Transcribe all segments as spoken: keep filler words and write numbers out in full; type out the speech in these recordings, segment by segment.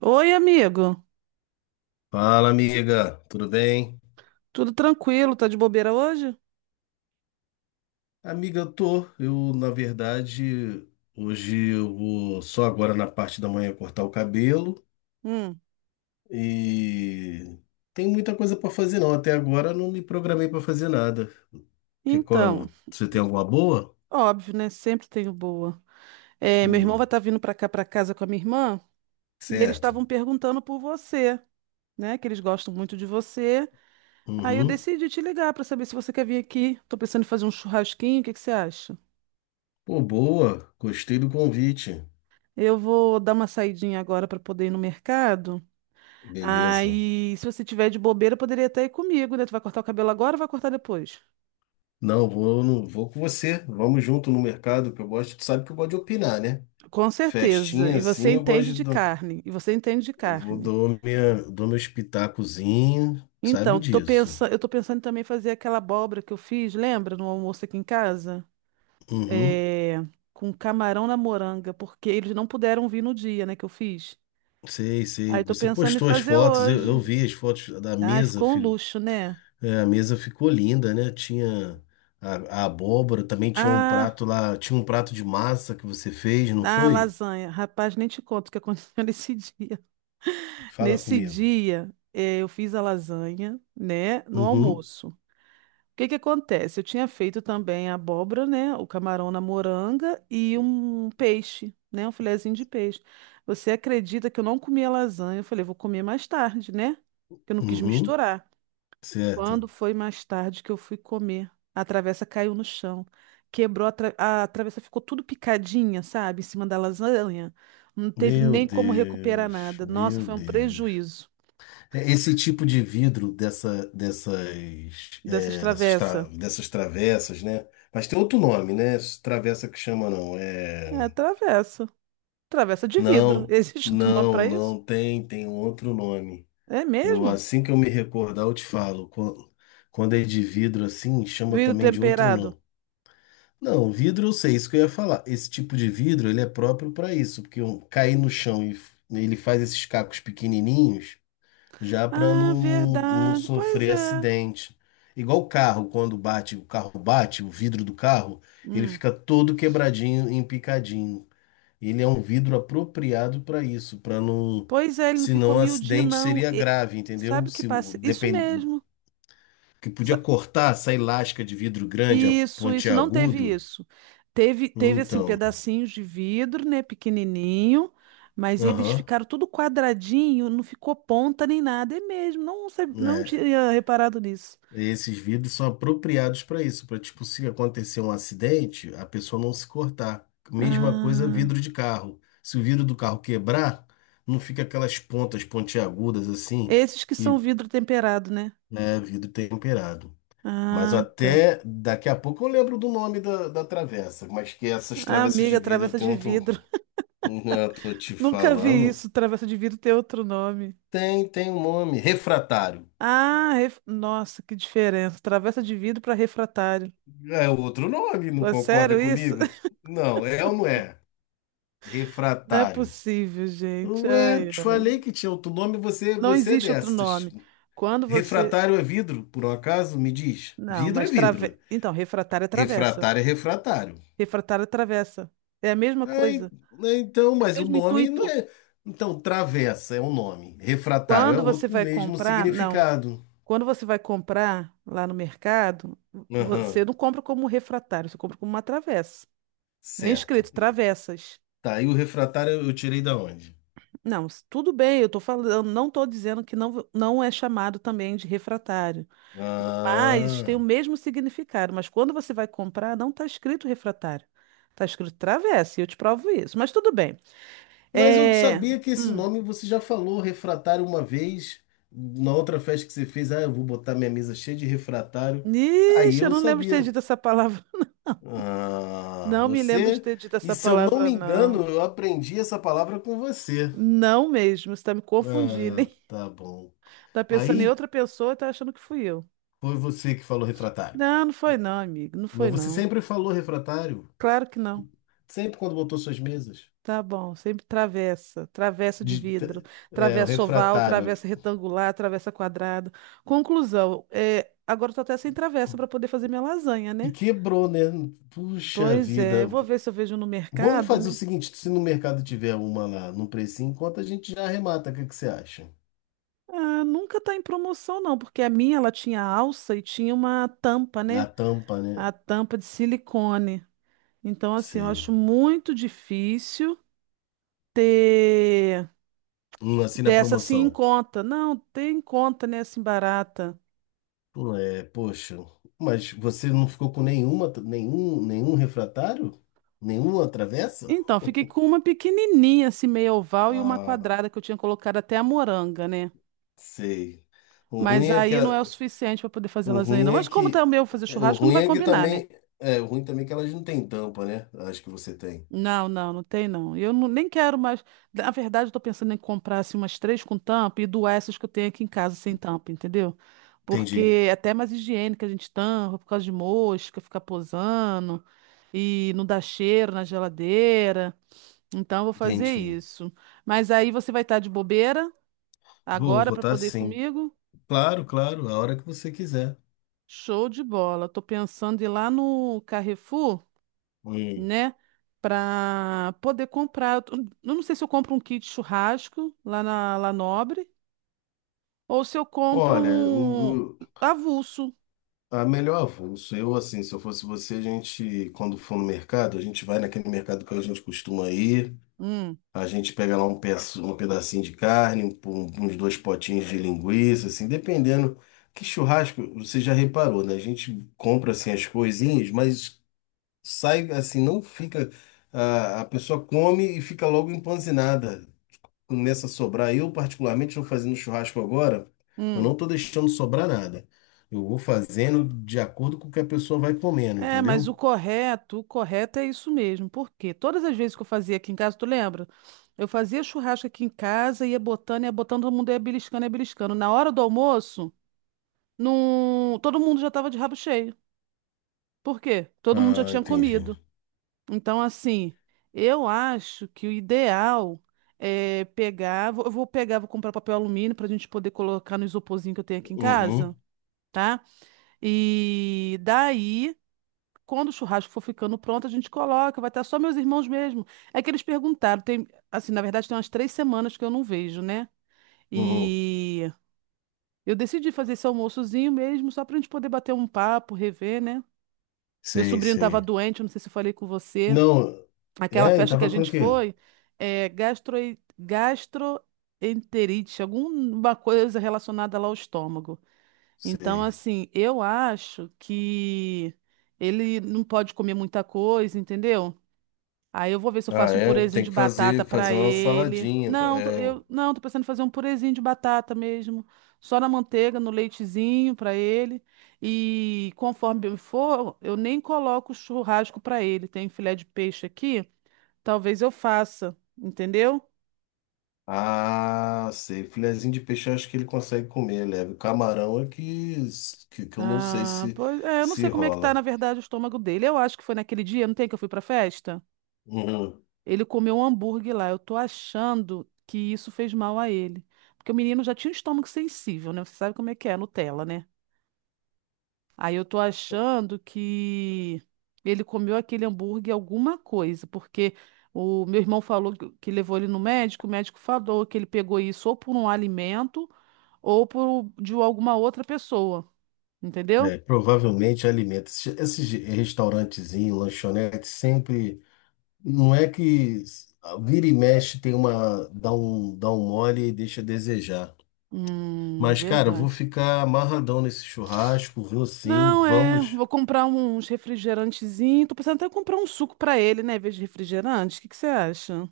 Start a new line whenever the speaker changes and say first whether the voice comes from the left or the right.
right: Oi, amigo.
left: Fala, amiga, tudo bem?
right: Tudo tranquilo? Tá de bobeira hoje?
left: Amiga, eu tô. Eu, na verdade, hoje eu vou só agora na parte da manhã cortar o cabelo
right: Hum.
left: e tem muita coisa pra fazer não. Até agora eu não me programei pra fazer nada. Que
right: Então,
left: qual? Você tem alguma boa?
right: óbvio, né? Sempre tenho boa. É, meu irmão vai
left: Hum,
right: estar vindo pra cá, pra casa com a minha irmã, e eles
left: certo.
right: estavam perguntando por você, né? Que eles gostam muito de você. Aí eu
left: Uhum.
right: decidi te ligar pra saber se você quer vir aqui. Tô pensando em fazer um churrasquinho, o que que você acha?
left: Pô, boa. Gostei do convite.
right: Eu vou dar uma saidinha agora pra poder ir no mercado.
left: Beleza.
right: Aí, se você tiver de bobeira, poderia até ir comigo, né? Tu vai cortar o cabelo agora ou vai cortar depois?
left: Não, vou, não, vou com você. Vamos junto no mercado que eu gosto. Tu sabe que eu gosto de opinar, né?
right: Com certeza.
left: Festinha
right: E você
left: assim, eu
right: entende
left: gosto.
right: de
left: De.
right: carne. E você entende de
left: Eu vou-
right: carne.
left: dou minha, dou meu pitacozinho, sabe
right: Então, tô
left: disso.
right: pensando, eu tô pensando em também fazer aquela abóbora que eu fiz, lembra, no almoço aqui em casa?
left: Uhum.
right: É, com camarão na moranga, porque eles não puderam vir no dia, né, que eu fiz.
left: Sei, sei.
right: Aí tô
left: Você
right: pensando em
left: postou as
right: fazer
left: fotos, eu, eu
right: hoje.
left: vi as fotos da
right: Ai,
left: mesa.
right: ficou um
left: Fi-
right: luxo, né?
left: É, a mesa ficou linda, né? Tinha a, a abóbora, também tinha um
right: Ah,
left: prato lá, tinha um prato de massa que você fez, não
right: ah,
left: foi?
right: lasanha. Rapaz, nem te conto o que aconteceu nesse dia.
left: Fala
right: Nesse
left: comigo.
right: dia, eh, eu fiz a lasanha, né, no
left: Uhum,
right: almoço. O que que acontece? Eu tinha feito também a abóbora, né? O camarão na moranga e um peixe, né? Um filezinho de peixe. Você acredita que eu não comi a lasanha? Eu falei, vou comer mais tarde, né? Que eu não quis
left: uhum,
right: misturar. Quando
left: certo.
right: foi mais tarde que eu fui comer, a travessa caiu no chão. Quebrou a, tra- a travessa, ficou tudo picadinha, sabe? Em cima da lasanha. Não teve
left: Meu
right: nem como recuperar
left: Deus,
right: nada. Nossa,
left: meu
right: foi um
left: Deus.
right: prejuízo
left: É esse tipo de vidro dessa, dessas,
right: dessas
left: é, dessas,
right: travessas.
left: tra- dessas travessas, né? Mas tem outro nome, né? Essa travessa que chama, não.
right: É,
left: É...
right: travessa. Travessa de vidro.
left: Não,
right: Existe outro nome
left: não,
right: para isso?
left: não tem, tem um outro nome.
right: É
left: Eu,
right: mesmo?
left: assim que eu me recordar, eu te falo. Quan- Quando é de vidro assim, chama
right: Vidro
left: também de outro
right: temperado.
left: nome. Não, vidro eu sei, isso que eu ia falar. Esse tipo de vidro, ele é próprio para isso, porque um, cair no chão e f- ele faz esses cacos pequenininhos. Já para
right: Ah,
left: não, não
right: verdade. Pois
left: sofrer
right: é.
left: acidente. Igual o carro, quando bate, o carro bate, o vidro do carro, ele
right: Hum.
left: fica todo quebradinho, empicadinho. Ele é um vidro apropriado para isso, para não,
right: Pois é, ele não ficou
left: senão o
right: miudinho,
left: acidente
right: não.
left: seria
right: E-
left: grave, entendeu?
right: sabe o que
left: Se o-
right: passa? Isso
left: depend,
right: mesmo.
left: que podia
right: Sa-
left: cortar essa elástica de vidro grande, a
right: Isso, isso. Não teve
left: pontiagudo.
right: isso. Teve, teve assim,
left: Então,
right: pedacinhos de vidro, né? Pequenininho. Mas eles
left: aham,
right: ficaram tudo quadradinho, não ficou ponta nem nada. É mesmo. Não, sab- não
left: é.
right: tinha reparado nisso.
left: É, esses vidros são apropriados para isso, para tipo, se acontecer um acidente, a pessoa não se cortar. Mesma coisa,
right: Ah,
left: vidro de carro. Se o vidro do carro quebrar, não fica aquelas pontas pontiagudas assim,
right: esses que são
left: que
right: vidro temperado, né?
left: é vidro temperado. Mas
right: Ah, tá.
left: até daqui a pouco eu lembro do nome da, da travessa, mas que essas
right: Ah,
left: travessas de
right: amiga,
left: vidro
right: travessa
left: tem
right: de vidro.
left: um. Eu tô te
right: Nunca vi
left: falando.
right: isso. Travessa de vidro ter outro nome.
left: Tem, tem um nome, refratário.
right: Ah, ref- nossa, que diferença. Travessa de vidro para refratário.
left: É outro nome, não
right: Pô, é
left: concorda
right: sério isso?
left: comigo? Não, é ou não é?
right: Não é
left: Refratário.
right: possível, gente.
left: Ué, eu
right: Ai,
left: te falei
right: ai.
left: que tinha outro nome, você,
right: Não
left: você é
right: existe outro
left: dessas.
right: nome. Quando você.
left: Refratário é vidro, por um acaso? Me diz.
right: Não,
left: Vidro é
right: mas trave...
left: vidro.
right: Então, refratário é travessa.
left: Refratário é refratário.
right: Refratário é travessa. É a mesma
left: Aí,
right: coisa.
left: né, então,
right: É o
left: mas o
right: mesmo
left: nome não
right: intuito.
left: é. Então, travessa é um nome. Refratário é
right: Quando você
left: outro com o
right: vai
left: mesmo
right: comprar, não.
left: significado.
right: Quando você vai comprar lá no mercado,
left: Aham,
right: você não compra como refratário, você compra como uma travessa. Vem
left: certo.
right: escrito travessas.
left: Tá, e o refratário eu tirei da onde?
right: Não, s- tudo bem, eu tô falando, não estou dizendo que não, não é chamado também de refratário, mas tem o
left: Ah.
right: mesmo significado. Mas quando você vai comprar, não está escrito refratário, está escrito travessa, e eu te provo isso. Mas tudo bem.
left: Mas eu
right: É...
left: sabia que esse
right: Hum.
left: nome você já falou, refratário, uma vez, na outra festa que você fez. Ah, eu vou botar minha mesa cheia de refratário. Aí
right: Ixi, eu
left: eu
right: não lembro de ter
left: sabia.
right: dito essa palavra, não.
left: Ah,
right: Não me lembro de
left: você.
right: ter dito
left: E
right: essa
left: se eu não
right: palavra,
left: me
right: não.
left: engano, eu aprendi essa palavra com você.
right: Não mesmo, você está me confundindo,
left: Ah,
right: hein?
left: tá bom.
right: Tá pensando em
left: Aí
right: outra pessoa e tá achando que fui eu.
left: foi você que falou refratário.
right: Não, não foi não, amigo, não foi
left: Mas você
right: não.
left: sempre falou refratário.
right: Claro que não.
left: Sempre quando botou suas mesas.
right: Tá bom, sempre travessa, travessa de vidro,
left: De- é, o
right: travessa oval,
left: refratário.
right: travessa retangular, travessa quadrado. Conclusão, é, agora eu tô até sem travessa para poder fazer minha lasanha,
left: Que
right: né?
left: quebrou, né? Puxa
right: Pois é,
left: vida.
right: eu vou ver se eu vejo no
left: Vamos
right: mercado,
left: fazer o
right: né?
left: seguinte, se no mercado tiver uma lá no precinho, enquanto a gente já arremata, o que que você acha?
right: Ah, nunca tá em promoção não, porque a minha ela tinha alça e tinha uma tampa,
left: Na
right: né?
left: tampa, né?
right: A tampa de silicone. Então assim, eu acho
left: Sei.
right: muito difícil ter
left: Hum, assim na
right: dessa assim em
left: promoção.
right: conta. Não, ter em conta, né, assim barata.
left: Hum, É, poxa, mas você não ficou com nenhuma, nenhum, nenhum refratário? Nenhuma travessa?
right: Então, fiquei com uma pequenininha, assim, meio oval, e uma
left: Ah,
right: quadrada que eu tinha colocado até a moranga, né?
left: sei. O ruim
right: Mas
left: é que
right: aí
left: a-
right: não é o suficiente para poder fazer
left: o
right: lasanha,
left: ruim
right: não.
left: é
right: Mas como tá
left: que
right: o meu fazer
left: O
right: churrasco, não
left: ruim
right: vai
left: é que
right: combinar, né?
left: também é, o ruim também é que elas não têm tampa, né? Acho que você tem.
right: Não, não, não tem não. Eu não- nem quero mais. Na verdade, eu tô pensando em comprar assim, umas três com tampa e doar essas que eu tenho aqui em casa sem tampa, entendeu? Porque
left: Entendi,
right: é até mais higiênica a gente tampa por causa de mosca, ficar posando e não dá cheiro na geladeira. Então, eu vou fazer
left: entendi.
right: isso. Mas aí você vai estar de bobeira.
left: Vou
right: Agora para
left: votar
right: poder ir
left: sim.
right: comigo?
left: Claro, claro, a hora que você quiser.
right: Show de bola. Tô pensando em ir lá no Carrefour,
left: Hum.
right: né? Para poder comprar. Eu tô- eu não sei se eu compro um kit churrasco lá na La Nobre ou se eu compro
left: Olha, o,
right: um
left: o-
right: avulso.
left: a melhor avulso, eu assim, se eu fosse você, a gente, quando for no mercado, a gente vai naquele mercado que a gente costuma ir,
right: Hum,
left: a gente pega lá um, peço, um pedacinho de carne, um- um- uns dois potinhos de linguiça, assim, dependendo. Que churrasco, você já reparou, né? A gente compra assim as coisinhas, mas sai assim, não fica. A, a pessoa come e fica logo empanzinada. Começa a sobrar. Eu, particularmente, estou fazendo churrasco agora. Eu não
right: hum.
left: estou deixando sobrar nada. Eu vou fazendo de acordo com o que a pessoa vai comendo,
right: É, mas o
left: entendeu?
right: correto, o correto é isso mesmo. Porque todas as vezes que eu fazia aqui em casa, tu lembra? Eu fazia churrasco aqui em casa, ia botando, ia botando, todo mundo ia beliscando, ia beliscando. Na hora do almoço, não... todo mundo já estava de rabo cheio. Por quê? Todo mundo já
left: Ah,
right: tinha
left: entendi.
right: comido. Então, assim, eu acho que o ideal é pegar. vou- Eu vou pegar, vou comprar papel alumínio para a gente poder colocar no isoporzinho que eu tenho aqui em casa,
left: Uhum,
right: tá? E daí, quando o churrasco for ficando pronto, a gente coloca. Vai estar só meus irmãos mesmo. É que eles perguntaram. Tem, assim, na verdade, tem umas três semanas que eu não vejo, né?
left: uhum.
right: E eu decidi fazer esse almoçozinho mesmo, só para a gente poder bater um papo, rever, né? Meu
left: Sei,
right: sobrinho estava
left: sei.
right: doente, eu não sei se eu falei com você.
left: Não,
right: Aquela
left: é, e
right: festa que a
left: tava com o
right: gente
left: quê?
right: foi, é gastro, gastroenterite, alguma coisa relacionada lá ao estômago. Então,
left: Sei.
right: assim, eu acho que ele não pode comer muita coisa, entendeu? Aí eu vou ver se eu
left: Ah,
right: faço um
left: é,
right: purezinho
left: tem
right: de
left: que
right: batata
left: fazer,
right: pra
left: fazer uma
right: ele.
left: saladinha. Tá?
right: Não, tô-
left: É.
right: eu não, tô pensando em fazer um purezinho de batata mesmo, só na manteiga, no leitezinho pra ele. E conforme eu for, eu nem coloco churrasco pra ele. Tem filé de peixe aqui. Talvez eu faça, entendeu?
left: Ah, sei. Filezinho de peixe eu acho que ele consegue comer, leve. Camarão é que, que, que eu não sei
right: Ah,
left: se,
right: pois é, eu não sei
left: se
right: como é que tá, na
left: rola.
right: verdade, o estômago dele. Eu acho que foi naquele dia, não tem que eu fui pra festa?
left: Uhum.
right: Ele comeu um hambúrguer lá. Eu tô achando que isso fez mal a ele. Porque o menino já tinha um estômago sensível, né? Você sabe como é que é, Nutella, né? Aí eu tô achando que ele comeu aquele hambúrguer alguma coisa, porque o meu irmão falou que que levou ele no médico, o médico falou que ele pegou isso ou por um alimento ou por de alguma outra pessoa, entendeu?
left: É, provavelmente alimenta. Esses esses restaurantezinhos, lanchonetes, sempre. Não é que s- vira e mexe, tem uma. Dá um, dá um mole e deixa a desejar.
right: Hum,
left: Mas, cara, eu vou
right: verdade.
left: ficar amarradão nesse churrasco, vou sim,
right: Não, é.
left: vamos.
right: Vou comprar uns refrigerantezinhos. Tô pensando até em comprar um suco pra ele, né? Em vez de refrigerante. O que que você acha?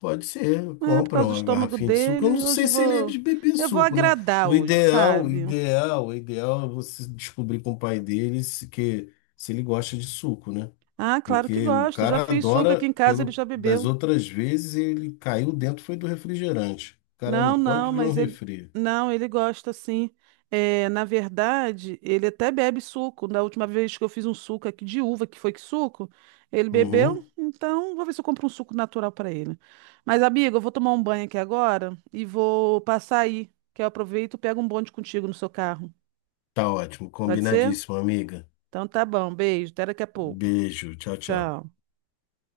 left: Pode ser,
right: É, por
left: compra
right: causa do
left: uma
right: estômago
left: garrafinha de suco. Eu não
right: dele, hoje
left: sei
right: eu
left: se ele é
right: vou.
left: de beber
right: Eu vou
left: suco, né?
right: agradar
left: O
right: hoje,
left: ideal, o
right: sabe?
left: ideal, o ideal é você descobrir com o pai dele se, que, se ele gosta de suco, né?
right: Ah, claro que
left: Porque o
right: gosto. Eu já
left: cara
right: fiz suco aqui
left: adora,
right: em casa, ele
left: pelo
right: já
left: das
right: bebeu.
left: outras vezes, ele caiu dentro, foi do refrigerante. O cara não
right: Não,
left: pode
right: não,
left: ver um
right: mas ele
left: refri.
right: não, ele gosta sim. É, na verdade, ele até bebe suco. Da última vez que eu fiz um suco aqui de uva, que foi que suco, ele bebeu.
left: Uhum.
right: Então, vou ver se eu compro um suco natural para ele. Mas, amiga, eu vou tomar um banho aqui agora e vou passar aí, que eu aproveito e pego um bonde contigo no seu carro.
left: Tá ótimo,
right: Pode ser?
left: combinadíssimo, amiga.
right: Então tá bom, beijo, até daqui a pouco.
left: Beijo, tchau, tchau.
right: Tchau.